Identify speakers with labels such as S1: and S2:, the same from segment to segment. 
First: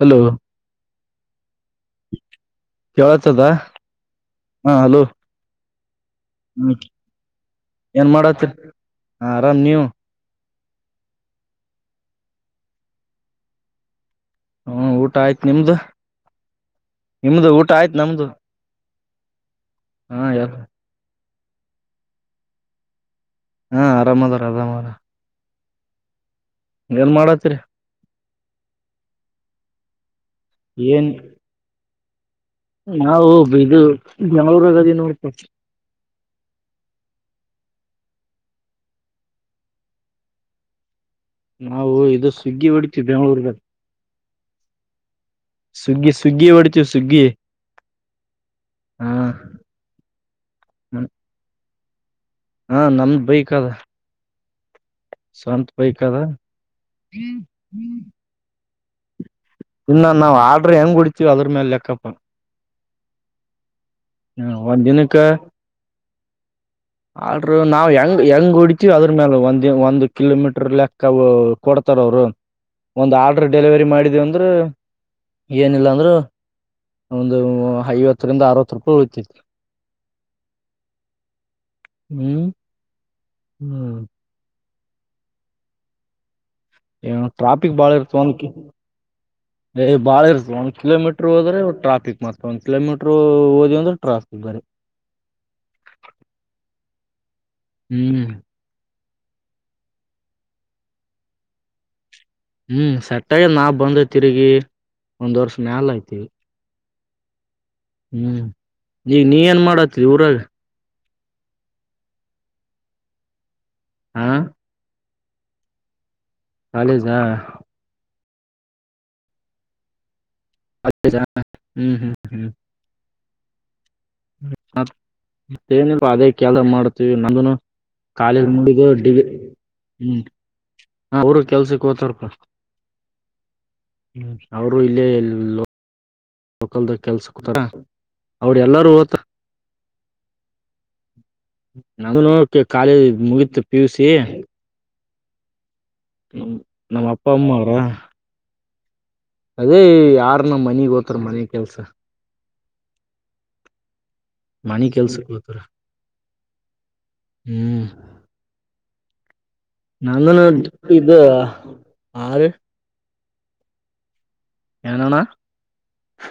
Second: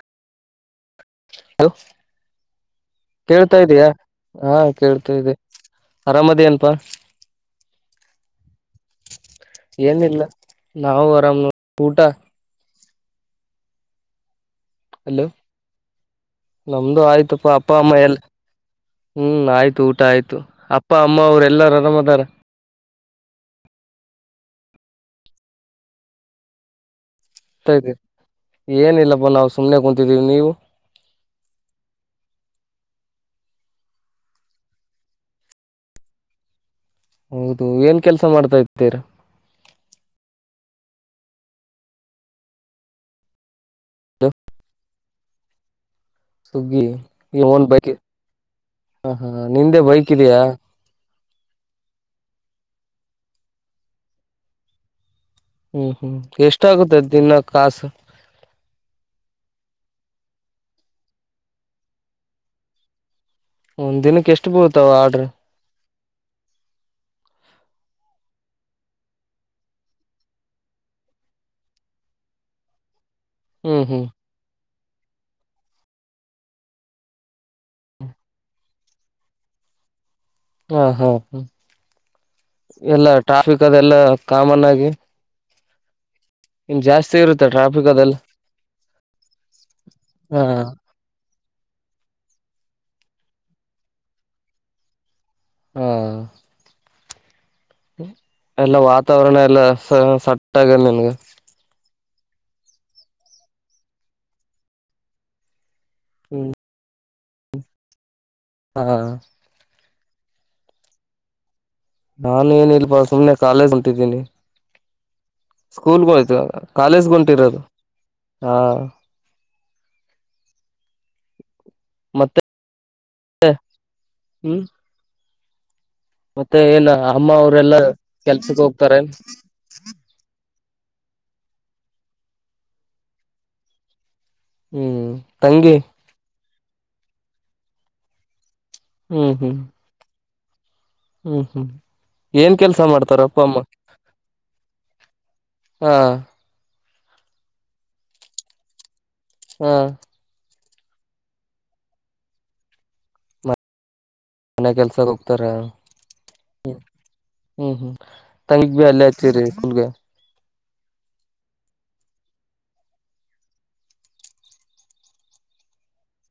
S1: Hello,
S2: hello,
S1: ಕೇಳತದ
S2: ಕೇಳ್ತಾ ಇದೆ. ಹಾ ಕೇಳ್ತಾ ಇದೆ ಅರಾಮದಿ ಏನಪ್ಪಾ
S1: ಏನ್ ಮಾಡತ್ತರಿ ಆರಾಮ್ ನೀವು
S2: ಏನಿಲ್ಲ ನಾವು ಆರಾಮ್ ನೋಡಊಟ
S1: ಹ್ಮ ಊಟ
S2: ಅಲೋ,
S1: ಆಯ್ತ್ ನಿಮ್ದು
S2: ನಮ್ದು ಆಯ್ತಪ್ಪ
S1: ನಿಮ್ದು ಊಟ
S2: ಅಪ್ಪ
S1: ಆಯ್ತ್
S2: ಅಮ್ಮ ಎಲ್ಲಾ
S1: ನಮ್ದು
S2: ಹ್ಮ್, ಆಯ್ತು ಊಟ
S1: ಹಾ
S2: ಆಯ್ತು ಅಪ್ಪ ಅಮ್ಮ ಅವ್ರು ಎಲ್ಲಾರ ಆರಾಮದಾರ.
S1: ಹಾ, ಅರಾಮ್ ಆದಾರ ಅರಾಮ್ ಏನ್ ಮಾಡತ್ತರಿ?
S2: ಏನಿಲ್ಲಪ್ಪ ನಾವು ಸುಮನೆ ಕುಂತಿದ್ದೀವಿ ನೀವು
S1: ಏನ್ [inaudible] ನಾವು ಇದು ಬೆಂಗಳೂರಾಗದಿವಿ ನೋಡಪ್ಪ.
S2: ಹೌದು! ಏನ್ ಕೆಲ್ಸ ಮಾಡ್ತೀರಾ
S1: ನಾವು ಇದು ಸ್ವಿಗ್ಗಿ ಹೊಡಿತೀವಿ ಬೆಂಗಳೂರಗ. ಸ್ವಿಗ್ಗಿ
S2: ಸುಗ್ಗಿ
S1: ಒಡಿತಿವಿಸುಗ್ಗಿ
S2: ಈ ಓನ್ ಬೈಕ್
S1: ಹಾ
S2: ನಿಂದೆ ಬೈಕ್ ಇದಿಯಾ
S1: ಹಾ, ನಂದುಬೈಕಾದ ಸ್ವಂತ್
S2: ಹ್ಮ್ ಹ್ಮ್
S1: ಬೈಕಾದ
S2: ಎಷ್ಟಾಗುತ್ತೆ ದಿನ ಕಾಸು
S1: ಇಲ್ಲಾನಾವು ಆಡ್ರ ಹೆಂಗ್ ಹೋಡ್ತೀವಿ ಅದ್ರ ಮೇಲೆ ಲೆಕ್ಕಪ್ಪಾ. -
S2: ಒಂದ್ ದಿನಕ್ಕೆ ಎಷ್ಟು
S1: ಒಂದ್
S2: ಬುಳ್ತಾವ
S1: ದಿನಕ್ಕ
S2: ಆರ್ಡ್ರ
S1: ಆಡ್ರ ನಾವ್ ಹೆಂಗ್, ಹೆಂಗ್ ಹೊಡತೀವಿ ಅದ್ರ ಮೇಲ, ಒಂದ ಒಂದು ಕಿಲೋಮೀಟರ್ ಲೆಕ್ಕ ಕೊಡ್ತಾರ ಅವರು. ಒಂದು ಆರ್ಡ್ರ
S2: ಹ್ಮ್
S1: ಡೆಲಿವರಿ
S2: ಹ್ಮ್
S1: ಮಾಡಿದ ಅಂದ್ರ ಏನಿಲ್ಲ ಅಂದ್ರೆ ಒಂದು ಐವತ್ತರಿಂದ ಅರವತ್ತು ಪ ಹೋಗ್ತೈತ [inaudible]
S2: ಹಾ, ಹಾ, ಹ
S1: ಹ್ಮ್
S2: ಎಲ್ಲ ಟ್ರಾಫಿಕ್ ಅದೆಲ್ಲಾ
S1: ಹ್ಮ್
S2: ಕಾಮನ್ ಆಗಿ. ಇನ್
S1: ಏ
S2: ಜಾಸ್ತಿ
S1: ಅಣ್ಣ
S2: ಇರುತ್ತೆ
S1: ಟ್ರಾಫಿಕ್ ಬಾಳ
S2: ಅದೆಲ್ಲ
S1: ಇರ್ತ ಒಂದ ಬಾಳ
S2: ಹಾ
S1: ಇರ್ತದ. ಒಂದ ಕಿಲೋಮೀಟರ್ ಒಂದು ಕೀಲೊಮೀಟರಹೋದ್ರೆ ಟ್ರಾಪಿಕ್, ಒಂದು ಕಿಲೋಮೀಟರ ಹೋದ್ರೆಟ್ರಾಫಿಕ್ [inaudible]
S2: ಹಾ
S1: ಹ್ಮ್ ಹ್ಮ್ಮ್
S2: ಎಲ್ಲ ವಾತಾವರಣ ಎಲ್ಲ ಸ ಸಟ್ ಆಗಲ್ಲ ನಂಗ್
S1: ಹ್ಮ್ ಸಟ್ಟ ಆಗದ ನಾ ಬಂದ ತಿರುಗಿ ಒಂದ್ ವರ್ಷ ಮ್ಯಾಲ ಆಯ್ತಾ ಈಗ ಹ್ಮ್
S2: ಹ
S1: [inaudible] ಈಗ ನೀ ಏನ್ ಮಾಡತಿ ಊರಾಗ
S2: ನಾನು ಏನ ಇಲ್ಲಪಾ ಸುಮ್ನೆ ಕಾಲೇಜ ಹೊಂಟಿದ್ದೆ ನೋಡ
S1: ಹಾ
S2: ಸ್ಕೂಲ್ಗ್ತ ಗೆ ಹೋಯ್ತ ಕಾಲೇಜ್
S1: ಕಾಲೇಜಾ
S2: ಹೊಂಟಿರೊದ
S1: ಹತ್ತ ಜನ [unintelligible] ಹ್ಮ್ ಹ್ಮ್ಮ್ ಹ್ಮ್ಮ್
S2: [inaudible] ಹ್ಮ್
S1: [unintelligible] ಏನಲ್ ಅದೇ ಕೆಲ
S2: ಮತ್ತೆ ಏನ
S1: ಮಾಡ್ತೀವಿ
S2: ಅಮ್ಮ
S1: ನಂದನು
S2: ಅವರೆಲ್ಲಾ
S1: ಕಾಲೇಜ್
S2: ಕೆಲ್ಸಕ್
S1: ಮುಗಿದು
S2: ಹೋಗ್ತಾರೆ
S1: ಡಿಗ್ರಿ ಹ್ಮ್ ಅವರು ಕೆಲ್ಸಕ್ಕೆ ಹೋತಾರಪ [inaudible] ಹ್ಮ್ ಅವರು ಇಲ್ಲೇ
S2: ಹ್ಮ್
S1: ಲೋಕ
S2: ತಂಗಿ
S1: ಲೋಕಲ್ ದಾಗ ಕೆಲ್ಸಕ್ಕ್ ಹೊಕ್ಕರ ಅವರು ಎಲ್ಲರೂ
S2: [inaudible] ಹ್ಮ್ ಹ್ಮ್
S1: ಅವನು
S2: ಏನ್
S1: ಅಂತು
S2: ಕೆಲ್ಸ
S1: ಕಾಲೇಜ
S2: ಮಾಡ್ತಾರ ಅಪ್ಪ ಅಮ್ಮ
S1: ಮುಗೀತು ಪಿ ಯು ಸಿ
S2: ಹಾ
S1: ನಮ್ಮ ಅಪ್ಪ ಅಮ್ಮ ಅವರಾ
S2: ಹಾ
S1: ಅದೇ ಯಾರನ ಮನಿ ಗೊತ್ತ ಇದ್ರ ಮನೆ ಕೆಲ್ಸ
S2: ಮನೆ
S1: ಮನಿ
S2: ಕೆಲ್ಸಕ್ಕೆ
S1: ಕೆಲ್ಸಕ್
S2: ಹೋಗ್ತಾರ?
S1: ಹೋತಾರ
S2: [inaudible] ಹ್ಮ್ ಹ್ಮ್ ತಂಗಿ ಗು ಅಲ್ಲೇ ಹಚ್ಚಿರಿ ಸ್ಕುಲ್ಗೆ.
S1: ನಂದು ನಂದ್ ದುಡ್ಡ [unintelligible] ಹಾ ಬೆ ಏನ್ ಅಣ್ಣಾ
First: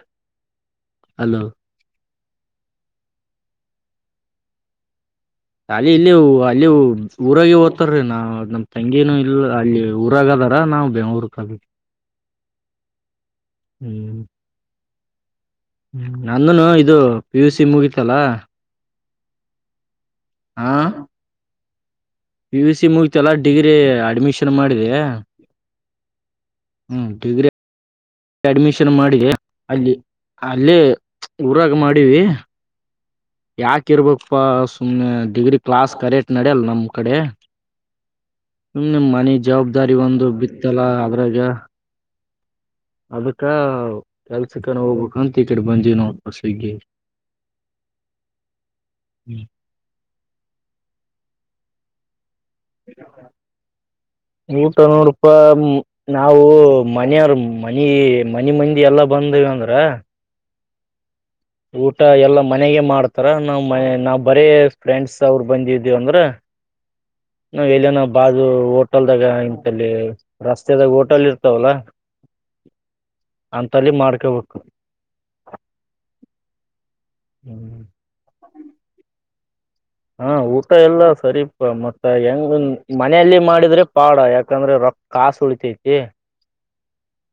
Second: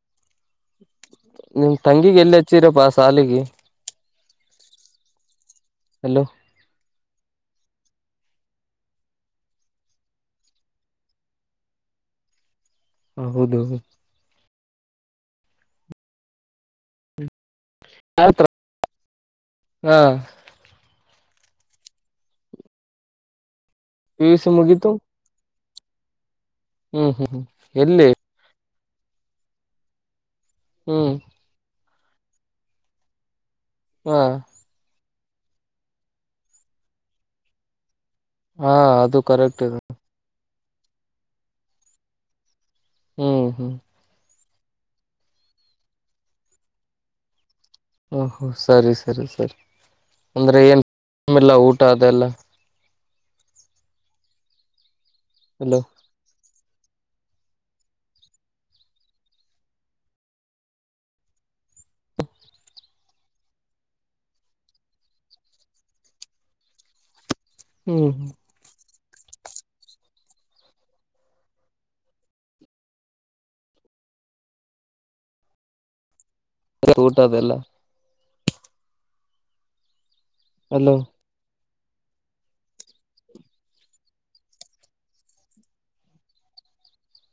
S1: [inaudible] ಹಲೋ
S2: ನಿಮ್ ತಂಗಿಗೆ ಎಲ್ಲಿ ಹಚ್ಚಿರಪ್ಪಾ ಸಾಲಿಗೆ.
S1: ಸಾಲಿ ಇಲ್ಲಿಯೋ
S2: ಎಲ್ಲೋ
S1: ವ ಅಲ್ಲಿ ಊರಾಗ ಓದ್ತಾರೀ ನಾ ನಮ್ಮ ತಂಗಿನೂ ಇಲ್ಲ ಅಲ್ಲಿ ಊರಾಗ ಅದಾರ ನಾವು ಬೆಂಗಳೂರು ಕ ಹ್ಮ
S2: ಹೌದು ಹೌದ
S1: ಹ್ಮ ನಂದನು ಇದು ಪಿ ಯು ಸಿ ಮುಗಿತ
S2: [unintelligible] ಹಾ
S1: ಹಾ ಪಿ ಯು ಸಿ ಮುಗಿತ ಎಲ್ಲ degree
S2: P U C
S1: admission
S2: ಮುಗೀತು
S1: ಮಾಡಿದೆಯಾ ಹ್ಮ್ ಡಿಗ್ರಿ [inaudible] ಅಡ್ಮಿಷನ್ ಮಾಡಿದೆ [unintelligible] ಅಲ್ಲಿ [unintelligible] ಅಲ್ಲಿ
S2: ಹ್ಮ್
S1: ಊರಾಗ ಮಾಡವಿ ಯಾಕ
S2: ಹಾ
S1: ಇರ್ಬೇಕಪ್ಪಾ ಸುಮ್ನೆ ಡಿಗ್ರಿ ಕ್ಲಾಸ್ ಕರೆಟ್ ನಡಲ್ ನಮ್ ಕಡೆ
S2: ಹಾ
S1: ಸುಮ್ನ್
S2: ಅದು
S1: ಮನೆ
S2: ಕರೆಕ್ಟ್ ಇದೆ
S1: ಜವಾಬ್ದಾರಿ ಒಂದು ಬಿತ್ತಲ್ಲ ಅದ್ರಾಗ ಅದಕ್ಕ
S2: ಹ್ಮ್ ಹ್ಮ್
S1: ಕೆಲ್ಸಕ್ಕನ ಹೋಗ್ಬೇಕ ಅಂತ ಈ ಕಡೆ ಬಂದವಿ ನಾವ ಫಸ್ಟ್ ಗೆ
S2: ಹು ಹು ಸರಿ ಸರಿ ಸರಿ ಅಂದ್ರೆ ಏನಲ್ಲ ಊಟ ಅದೆಲ್ಲ
S1: [unintelligible] ಊಟ ನೋಡಪಾ ನಿ
S2: ಹಲೋ
S1: ನಾವು ಮನೆಯ್ರ ಮನಿ ಮನಿ ಮಂದಿ ಎಲ್ಲಾ ಬಂದವ ಅಂದ್ರ ಊಟ ಎಲ್ಲಾ ಮನೆಗೆ ಮಾಡ್ತಾರ ನಾವ್ ಮ ನಾವ್ ಬರೇ ಫ್ರೆಂಡ್ಸ್ ಅವರು ಬಂದಿದೇವಿ ಅಂದ್ರ
S2: [inaudible]
S1: [inaudible] ನಾವ ಎಲ್ಲಿನ
S2: ಹ್ಮ್
S1: ಬಾಜ ಓ ಬಂದಾಗ ಇಂತಲ್ಲಿ ರಸ್ತೆದಾಗ ಹೋಟೆಲ್ ಇರ್ತಾವಲ್ಲಾ ಅಂತಲ್ಲಿ ಮಾಡ್ಕೋಬೇಕು.
S2: ಊಟ ಅದೆಲ್ಲ
S1: ಹ್ಮ್ ಹಾ ಊಟ
S2: ಹಲೋ
S1: ಎಲ್ಲಾ ಸರಿಪ ಮತ್ತೆ ಹೆಂಗ ಮನೆಯಲ್ಲಿ ಮಾಡಿದ್ರೆ ಪಾಡ ಯಾಕಂದ್ರೆ ರೊಕ್ಕ ಕಾಸು ಉಳಿತೈತಿ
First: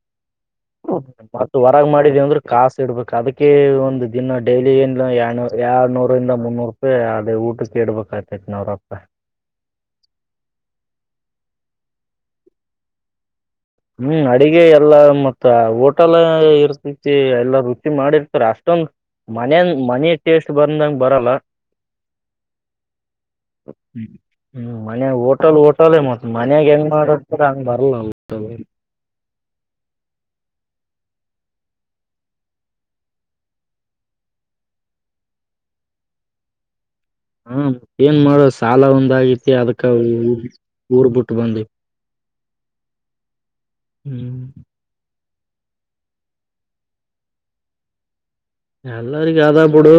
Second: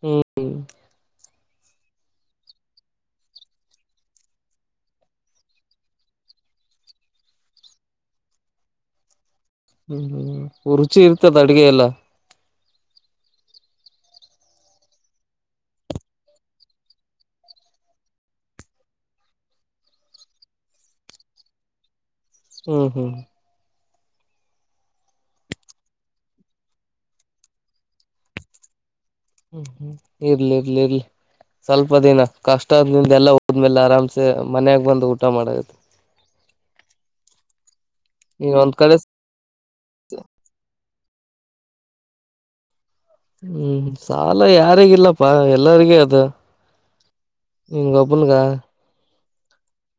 S2: ಹ್ಮ್
S1: ಓ ಮತ್ತ ಹೊರಗ ಮಾಡಿದೇವಿ ಅಂದ್ರೆ ಕಾಾಸ ಇಡ್ಬೇಕು ಅದಕ್ಕೆ ಒಂದು ದಿನ ಡೈಲಿ ಏ ಎರಡನೂರಿಂದ ಮುನ್ನೂರು ಅದೇ ಊಟಕ್ಕೆೇಡ್ಬೇಕ ಆ್ತತಿ ನಾವ್ರಪ್ಪ
S2: ಹ್ಮ್ ಹ್ಮ್ ರುಚಿ ಇರ್ತದ ಅಡಗೆ ಎಲ್ಲ
S1: ಹ್ಮ್ ಅಡಿಗೆ ಎಲ್ಲಾ ಮತ್ತ ಹೋಟಲ್ ಇರ್ತತಿ ಎಲ್ಲಾ ರುಚಿ ಮಾಡಿರ್ತಾರ ಅಷ್ಟೊಂದು ಮನೇನ್ ಮನೆ ಟೇಸ್ಟ್ ಬಂದಂಗ ಬರಲ್ಲಾ
S2: ಹ್ಮ್ ಹ್ಮ್
S1: ಹ್ಮ ಹ್ಮ್ ಮನ್ಯಾಗ ಹೋಟಲ್ ಹೋಟಲ್ಲೇ ಮತ್ತ ಮನ್ಯಾಗ ಹೆಂಗ್ ಮಾಡ ಹಂಗ್ ಬರ್ಲ್ಲ [unintelligible]
S2: ಹ್ಮ್ ಹ್ಮ್ ಇರ್ಲಿ ಇರ್ಲಿ ಇರ್ಲಿ ಸ್ವಲ್ಪ ದಿನ ಕಷ್ಟದಿಂದ ಎಲ್ಲಾ ಹೋದ್ಮೇಲೆ ಆರಾಮ್ಸೆ ಮನ್ಯಾಗ ಬಂದು ಊಟ ಮಾಡೋದ
S1: ಹಾ ಏನ್ ಮಾಡೋ
S2: ನೀನ್ ಒಂದ್
S1: ಸಾಲ
S2: ಕಡೆ
S1: ಒಂದಗೈತಿ ಅದಕ್ಕ ಊರ್ ಬಿಟ್ಟು ಬಂದ್ವಿ
S2: ಹ್ಮ್
S1: ಹ್ಮ್
S2: ಸಾಲ ಯಾರಿಗಿಲ್ಲಪ್ ಎಲ್ಲರಿಗೂ ಅದು ನಿನ್ಗೊಬ್ಬನಗ
S1: ಎಲ್ಲರಿಗೂ ಅದ ಬಿಡು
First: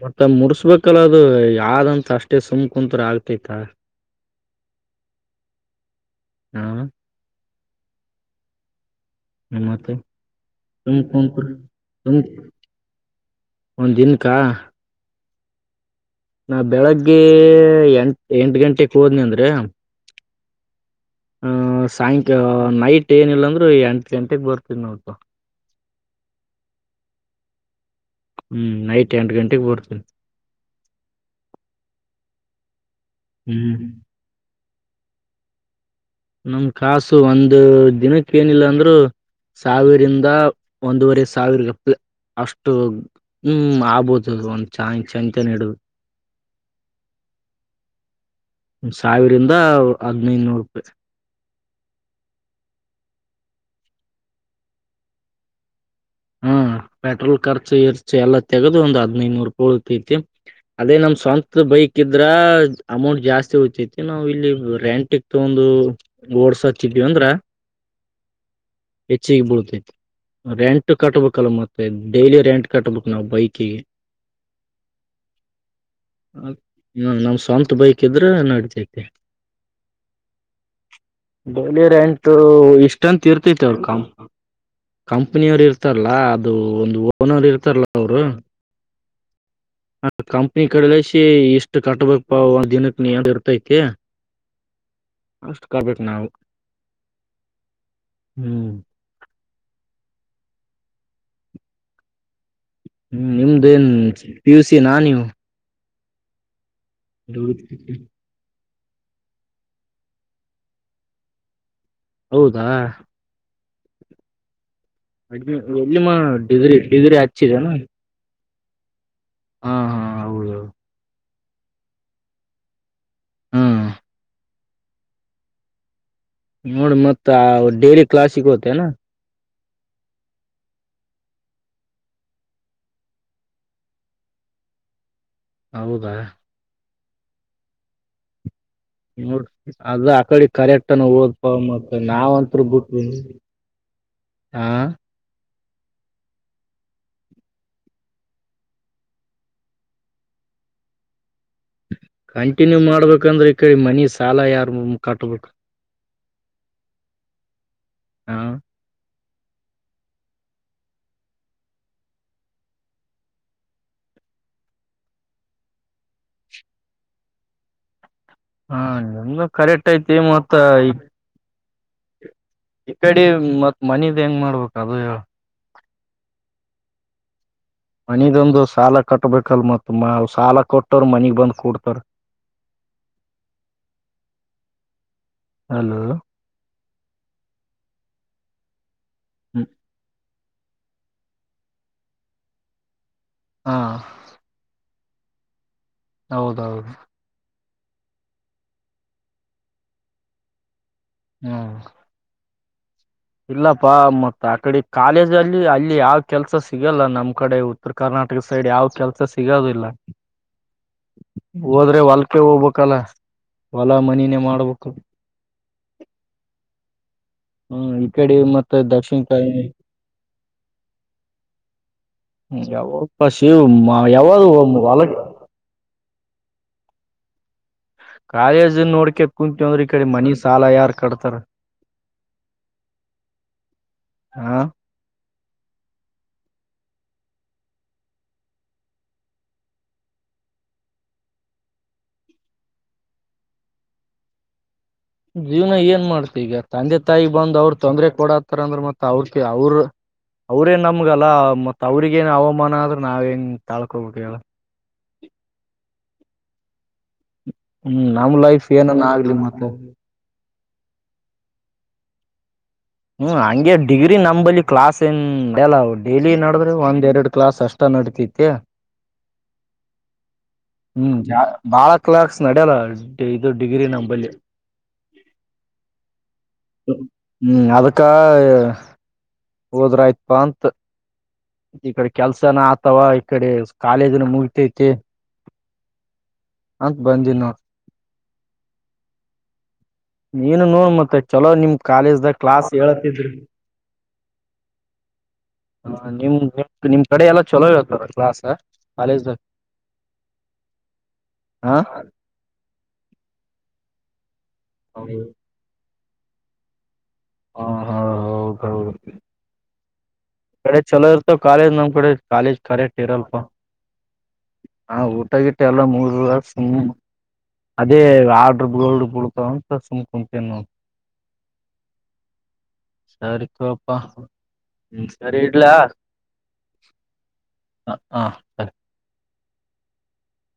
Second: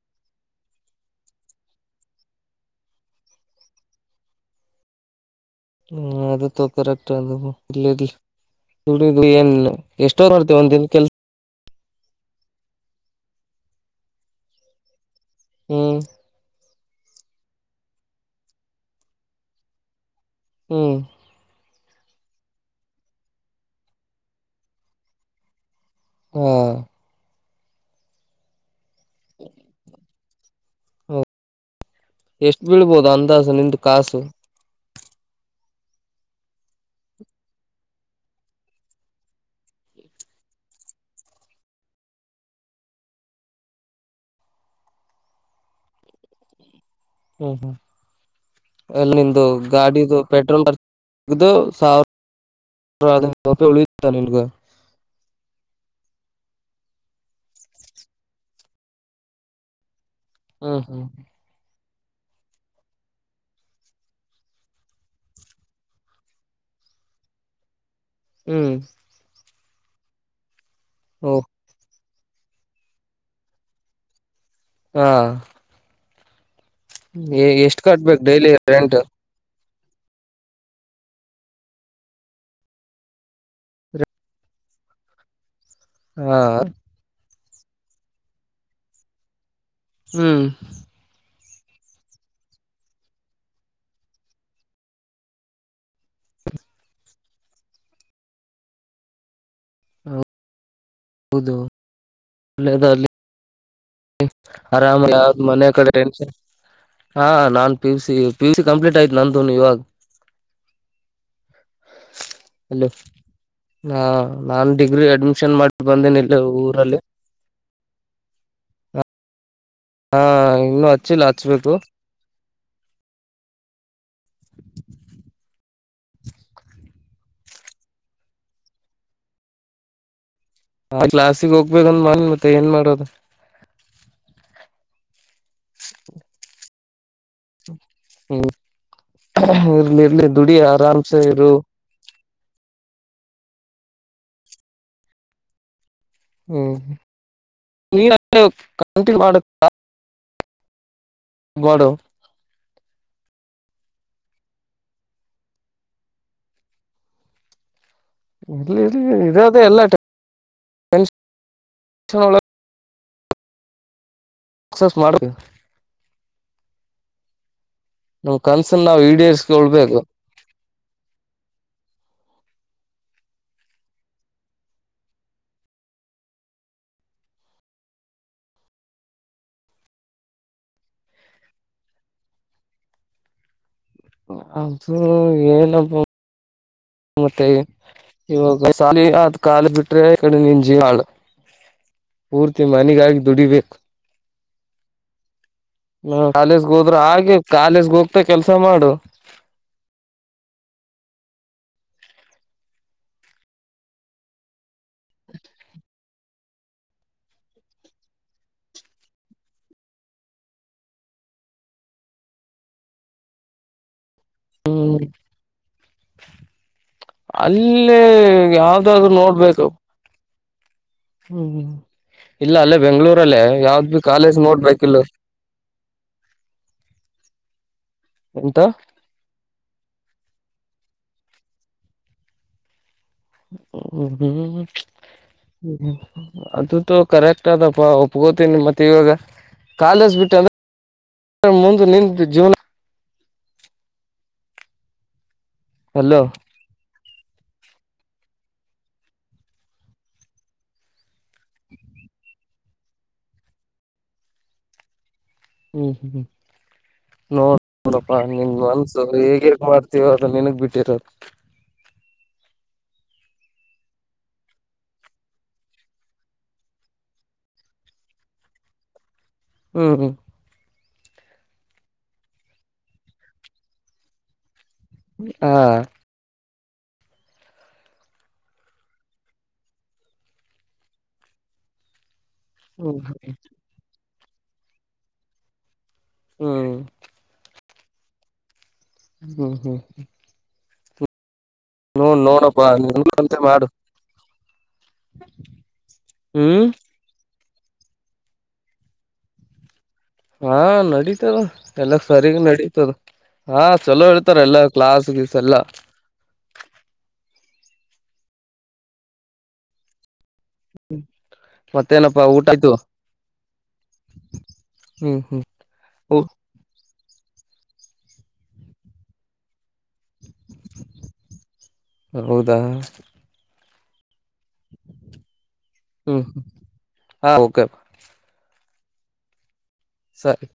S1: ಮತ್ತ ಮುಡಸ್ಬೇಕಲ್ಲ ಅದು ಯಾವ್ದಂತ ಅಷ್ಟೇ ಸುಮ್ ಕುತ್ ಆಗ್ತೈತ
S2: [inaudible] ಹ್ಮ ಅದು
S1: ಹ
S2: ತ ಕರೆಕ್ಟ್ ಅದು ಇಲ್ರಿ ಇಲ್ರಿ ದು ಏನ್
S1: ಮತ್ತೆ
S2: ಎಷ್ಟೋ ಮಾಡ್ತೇವ ಒಂದಿನ ಕೆಲಸ
S1: [unintelligible] ಒ ಒಂದಿನಕ
S2: ಹ್ಮ್
S1: ನಾ ಬೆಳಗ್ಗೆ ಎಂಟ್ ಎಂಟ ಗಂಟೆಕ್ ಹೋದ್ನಿ ಅಂದ್ರೆ
S2: ಹ್ಮ್
S1: ಆ ಸಾಯಂಕ ನೈಟ್ ಏನಿಲ್ಲಾಂದ್ರೆ ಎಂಟ ಗಂಟೆಗೆ ಬರ್ತದ ನೋಡ್ತ
S2: ಹ್ಮ
S1: ಹ್ಮ್ ನೈಟ್ ಎಂಟು ಗಂಟೆಗೆ ಬರ್ತೇನೆ
S2: ಎಷ್ಟು ಬೀಳ್ಬೋದು ಅಂದಾಜು ನಿಂದ
S1: ಹ್ಮ್
S2: ಕಾಸು
S1: ನಮ್ ಕಾಸು ಒಂದು ದಿನಕ್ಕೆ ಏನಿಲ್ಲ ಅಂದ್ರರು ಸಾವಿರಿಂದ ಒಂದೂವರೆ ಸಾವಿರ ಅಷ್ಟು ಹ್ಮ್ ಆಗ್ಬೋದು ಒಂದು ಚಾ ಚಂತನ ಹಿಡುದು
S2: ಹ್ಮ್ ಹ್ಮ್ ಎಲ್ಲಿ ನಿಂದು
S1: ಸಾವಿರಿಂದ
S2: ಗಾಡಿದು
S1: ಹದ್ನೈದು ನೂರು
S2: ಪೆಟ್ರೋಲ್ ಬರ್
S1: ರೂಪಾಯಿ
S2: [unintelligible]
S1: ಹ್ಮ ಪೆಟ್ರೋಲ್ ಖರ್ಚು ಗಿರ್ಚ ಎಲ್ಲಾ ತೆಗೆದು ಒಂದ ಹದನೈದನೂರು ರೂಪಾಯಿ ಉಳತೈತಿ
S2: ಹ್ಮ್
S1: ಅದೇ
S2: ಹ್ಮ್
S1: ನಮ್ ಸ್ವಂತ್ ಸ್ವಂತ ಬೈಕ್ ಇದ್ರ ಅಮೌಂಟ್ ಜಾಸ್ತಿ ಉಳಿತೈತಿ ನಾವು ಇಲ್ಲಿ ರೆಂಟ್ ಇ ತಗೋಂದು ಓಡ್ಸ ಕಡ್ವಿ ಅಂದ್ರ
S2: ಹ್ಮ್
S1: ಹೆಚ್ಚಿಗೆ ಬಿಳಿತೈತಿ ರೆಂಟ್
S2: ಓ
S1: ಕಟ್ಬೇಕಲ್ಲ ಮತ್ತೆ ಡೈಲಿ ರೆಂಟ್ ಕಟ್ಬೇಕು ನಾವು ಬೈಕಿಗೆ
S2: ಹಾ
S1: ನಮ ಸ್ವಂತ
S2: ಎಷ್ಟ್
S1: ಬೈಕ್
S2: ಕಟ್ಬೇಕು
S1: ಇದ್ರೆ
S2: ಡೈಲಿ ರೆಂಟ್
S1: ನಡತೈತೆ ಡೆಲಿ ರೆಂಟ್ ಇಷ್ಟಂತ ಇರ್ತತೆ ಕಾಮ್ ಕಂಪನಿಯ ಅವರು ಇರ್ತಾರಲ್ಲಾ
S2: ಹಾ
S1: ಅದು ಒಂದು ಓನರ್ ಇರ್ತಾರಲ್ಲ ಅವರು ಹ
S2: ಹ್ಮ್
S1: ಕಂಪನಿ ಕಡೆಲ್ಲಸಿ ಇಷ್ಟ ಅಷ್ಟ ಕಟ್ ಬೇಕಪಾ ಒಂದ್ ದಿನಕ್ಕೆ ಇರ್ತೈತಿ ಅಷ್ಟು ಕಟ್ಬೇಕ ನಾವ ಹ್ಞ
S2: [unintelligible]
S1: ಹ್ಮ ನಿಮ್ದೇನ್ ಪಿ ಯು ಸಿ ನಾ
S2: ಆರಾಮ
S1: ನೀವು
S2: ಯಾವ್ದ್ ಮನ ಕಡೆ ಟೆನ್ಷನ್ ಹ ನಾನ್ P C P C complete ಆಯತ ನಂದುನು ಇವಾಗ
S1: ಹೌದಾ
S2: ಹಲೋ ನಾ ನಾನ್ ಡಿಗ್ರಿ ಅಡ್ಮಿಷನ್ ಮಾಡಿ ಬಂದೇನ ಇಲ್ಲಿ ಊರಲ್ಲಿ
S1: ಹಚ್ಚಿದೆನ್ ಹಾ ಹಾ
S2: ಹಾ
S1: ಹೌದು
S2: ಇನ್ನುೂ ಹಚ್ಚಿಲ್ಲ ಹಚ್ಬೇಕು
S1: ಹ್ಮ್ ನೋಡಿ ಮತ್ ಡೈಲಿ ಕ್ಲಾಸ್ ಹೋಗತ್ತಿನ
S2: ಆ ಕ್ಲಾಸಿಗೆ ಹೋಗ್ಬೇಕ ಅಂದ್ ಮಾಡನ್ ಮತ್ತೆ ಏನ್ ಮಾಡೋದು
S1: ಹೌದಾ
S2: ಹ್ಮ
S1: ನೋ ಅದ ಆ ಕಡೆ ಕರೆಕ್ಟ್ನ
S2: ಆರಾಮ್ಸೆ
S1: ಓದ್ಪ
S2: ಇರು
S1: ಮ ನಾವ್ಂತ್ ಬಿಟ್ಟ ಹ ಹಾ
S2: ಹ್ಮ್ ನೀಂಟನ್ ಮಾಡ [unintelligible] [unintelligible]
S1: ಕಂಟಿನ್ಯೂ ಮಾಡ್ಬೇಕಂದ್ರೆ ಈ ಕಡೆ ಮನಿ ಸಾಲ ಯಾರ ಕಟ್ಬೇಕು
S2: [inaudible]
S1: ಹಾ
S2: ಎಲ್ಲಾ [unintelligible] [unintelligible] ಸಕ್ಸಸ್ ಮಾಡ್ತನ ನಮ್
S1: ಹಾ
S2: ಕನ್ಸನ್ ನಾವ್
S1: ನಿಮ್ದು ಕರೆಕ್ಟ್
S2: ಈಡೇರ್ಸ್ಕೊಳ್ಬೇಕು
S1: ಐತಿ ಮತ್ತ ಈ ಕಡೆ ಮತ್ ಮನಿದ್ ಹೆಂಗ್ ಮಾಡ್ಬೇಕ ಅದ ಹೇಳ ಮನಿಂದ ಒಂದು ಸಾಲ ಕಟ್ಬೇಕಲ್ ಮತ್ ಮಾ ಸಾಲ ಕೊಟ್ಟರು ಮನಿಗ್ ಬಂದ್ ಕೂಡ್ತಾರ
S2: ಅದು
S1: ಅಲೋ
S2: ಏನಪ್ಪ ಮತ್ತೆ ಇವಾಗಾಲ ಆದ ಕಾಲಿ ಬಿಟ್ರೆ ಕಡೆ ನೀನ್ ಜೀವಾಳ ಪೂರ್ತಿ ಮನೆಗಾಗಿ ದುಡಿಬೇಕು
S1: ಹಾ
S2: ಹ್ಮ ಕಾಲೇಜ್ಗೆ
S1: ಹೌದೌದು
S2: ಹೋದ್ರರು ಹಾಗೆ ಕಾಲೇಜ್ ಹೋಗ್ತಾ ಕೆಲ್ಸ ಮಾಡು
S1: ಹ್ಮ ಇಲ್ಲಪ್ಪಾ ಮತ್ತ ಆ ಕಡೆ ಕಾಲೇಜ ಅಲ್ಲಿ ಅಲ್ಲಿ ಯಾವ ಕೆಲ್ಸ ಸಿಗಲ್ಲ ನಮ್ ಕಡೆ ಉತ್ತರ ಕರ್ನಾಟಕ ಸೈಡ್ ಯಾವ್ ಕೆಲಸ ಸಿಗೋದಿಲ್ಲ
S2: ಹ
S1: ಹೋದ್ರೆ ಹೊಲ್ಕೆ ಹೋಗ್ಬೇಕಲ್ಲ ಹೊಲ ಮನಿನೇ ಮಾಡ್ಬೇಕ ಹ್ಮ್
S2: ಅಲ್ಲಿ
S1: ಈ ಕಡೆ ಮತ್ತೆ
S2: ಯಾವ್ದಾದ್ರು
S1: ದಕ್ಷಿಣ ಕಾಯಿ
S2: ನೋಡ್ಬೇಕು ಹ್ಮ್ ಇಲ್ಲ ಅಲ್ಲೇ
S1: ಯಾವಪ
S2: ಬೆಂಗ್ಗಳೂರಲ್ಲೇ
S1: ಶಿವ್
S2: ಯಾವ್ದ್ ಬಿ ಕಾಲೇಜ್
S1: ಯಾವಾಗ
S2: ನೋಡ್ಬೇಕಿಲ್
S1: ಹೊಲ
S2: ಎಂತ
S1: ಕಾಲೇಜ ನೋಡ್ಕ ಕುಂತ ಅಂದ್ರ ಈ ಕಡೆ ಮನಿ ಸಾಲ ಯಾರ್ ಕಟ್ತಾರ
S2: ಓ ಹ್ಮ
S1: ಹ
S2: ಹ್ಮ್ ಅದು ಕರೆಕ್ಟ್ ಅದಪ ಒಪ್ಕೋತೀನಿ ಮತ್ತೆ ಇವಾಗ ಕಾಲೇಜ್ ಬಿಟ್ಟ ಅಂದ್ರೆ [unintelligible] ಮುಂದ ನಿಂತ ಜೀವನ
S1: ಜೀವ್ನ ಏನ್
S2: ಅಲೋ
S1: ಮಾಡ್ತಿ ಈಗ ತಂದೆ ತಾಯಿ ಬಂದ್ ಅವ್ರ ತೊಂದ್ರೆ ಕೊಡತ್ತಾರ ಅಂದ್ರ ಮತ್ತತ್ ಅವ್ರಕ ಅವ್ರ ಅವ್ರೇನ್ ನಮ್ಗಲ್ಲ ಮತ್ ಅವ್ರಿಗ ಏನ್ ಅವಮಾನ ಅಂದ್ರೆ ನಾವೇಂಗ್ ತಾಳ್ಕೊಬೇಕ್ ಹೇಳ್.
S2: ಹ್ಮ್ ಹ್ಮ್ ಹ್ಮ್ ನೋ
S1: ಹ್ಮ್
S2: ನೋಡಪ್ಪಾ
S1: ನಮ್
S2: ನಿನ್
S1: ಲೈಫ್ ಏನನ್
S2: ಮನ್ಸು
S1: ಆಗ್ಲಿ
S2: ಹೇಗ್ ಹೇಗ್
S1: ಮತ್ತೆ
S2: ಮಾಡ್ತೀವ ಅದ ನಿನಗ್ ಬಿಟ್ಟಿರೋದು.
S1: ಹ್ಮ್ ಹಂಗೆ ಡಿಗ್ರಿ ನಂಬಲಿ ಕ್ಲಾಸ್ ಏನ್ ಇರಲ್ಲ ಡೈಲಿ ನಡದ್ರೆ ಒಂದ್ ಎರಡ್ ಕ್ಲಾಸ್ ಅಷ್ಟ ನಡತಿ ತಿ.
S2: ಹ್ಮ್ ಹ್ಮ್.
S1: ಹ್ಮ್ ಬಾಳ ಕ್ಲಾಕ್ಸ್ ನಡ್ಯಲ್ಲ ಇದು ಡಿಗ್ರಿ ನಮ್ಮಂಬಳಿ.
S2: ಹಾ.
S1: ಹ್ಮ್ ಅದಕ್ಕ ಹೋದ್ರಾಯ್ತ್ಪಾ ಅಂತ. ಈ ಕಡೆ ಕೆಲ್ಸನು ಆಗ್ತವ
S2: ಹ್ಮ್
S1: ಈ ಕಡೆ ಕಾಲೇಜುನು ಮುಗತೈತಿ.
S2: ಹ್ಮ್
S1: ಮತ್ ಬಂದಿ ನೋಡು.
S2: ಹ್ಮ್ ಹ್ಮ್.
S1: ನೀನು ನೋ ಮತ್ತೆ ಚಲೋ ನಿಮ್ ಕಾಲೇಜ್
S2: ನೋಡ್
S1: ದಾಗ್
S2: ನೋಡಪ್ಪಾ
S1: ಕ್ಲಾಸ್ ಹೇಳ್ತಿದ್ರ್.
S2: ನಿನ್ಕಂತೆ ಮಾಡು
S1: ಹಾ ನಿಮ್
S2: ಹ್ಮ್
S1: ಟಿಪ್ ನಿಮ್ ಕಡೆ ಎಲ್ಲಾ ಚೊಲೋ ಇರ್ತದ ಕ್ಲಾಸ್ ಕಾಲೇಜ್ ನಲ್
S2: ಹಾ ನಡೀತದ
S1: ಹ ಹ
S2: ಎಲ್ಲ ಸರಿಗ್ ನಡಿತದ ಹಾ ಚಲೋ ಹೇಳ್ತಾರ ಎಲ್ಲ. ಕ್ಲಾಸ್ ಗೀಸ್ ಎಲ್ಲ.
S1: ಹಾ ಹಾ ಹೌದ್ ಹೌದ್. ಕಡೆ ಚಲೋ ಇರ್ತವ ಕಾಲೇಜ್ ನಮ್ ಕಡೆ
S2: ಮತ್ತೇನಪ್ಪಾ ಊಟ
S1: ಕಾಲೇಜ್
S2: ಆಯ್ತು
S1: ಕರೆಟ್ ಇರಲ್ಪ. ಹಾ
S2: ಹ್ಮ್
S1: ಊಟ ಗಿಟ್ಟ ಎಲ್ಲ
S2: ಹ್ಮ್
S1: ಮುಗಿದವ ಸುಮ್ನೆ ಹಿಂಗೆ ಅದೇ ಆರ್ಡ್ರ ಗಳು ಬೂಳ್ತವ ಅಂತ ಸುಮ್ ಕುಂತೀನ್ ನೋಡು.
S2: ಹೊ ಹೌದಾ.
S1: ಸರಿ [unintelligible] ಸರಿ ಇಡ್ಲಾ
S2: ಹ್ಮ್ ಹಾ ಓಕೆ
S1: ಹಾ ಹಾ.
S2: ಸರಿ.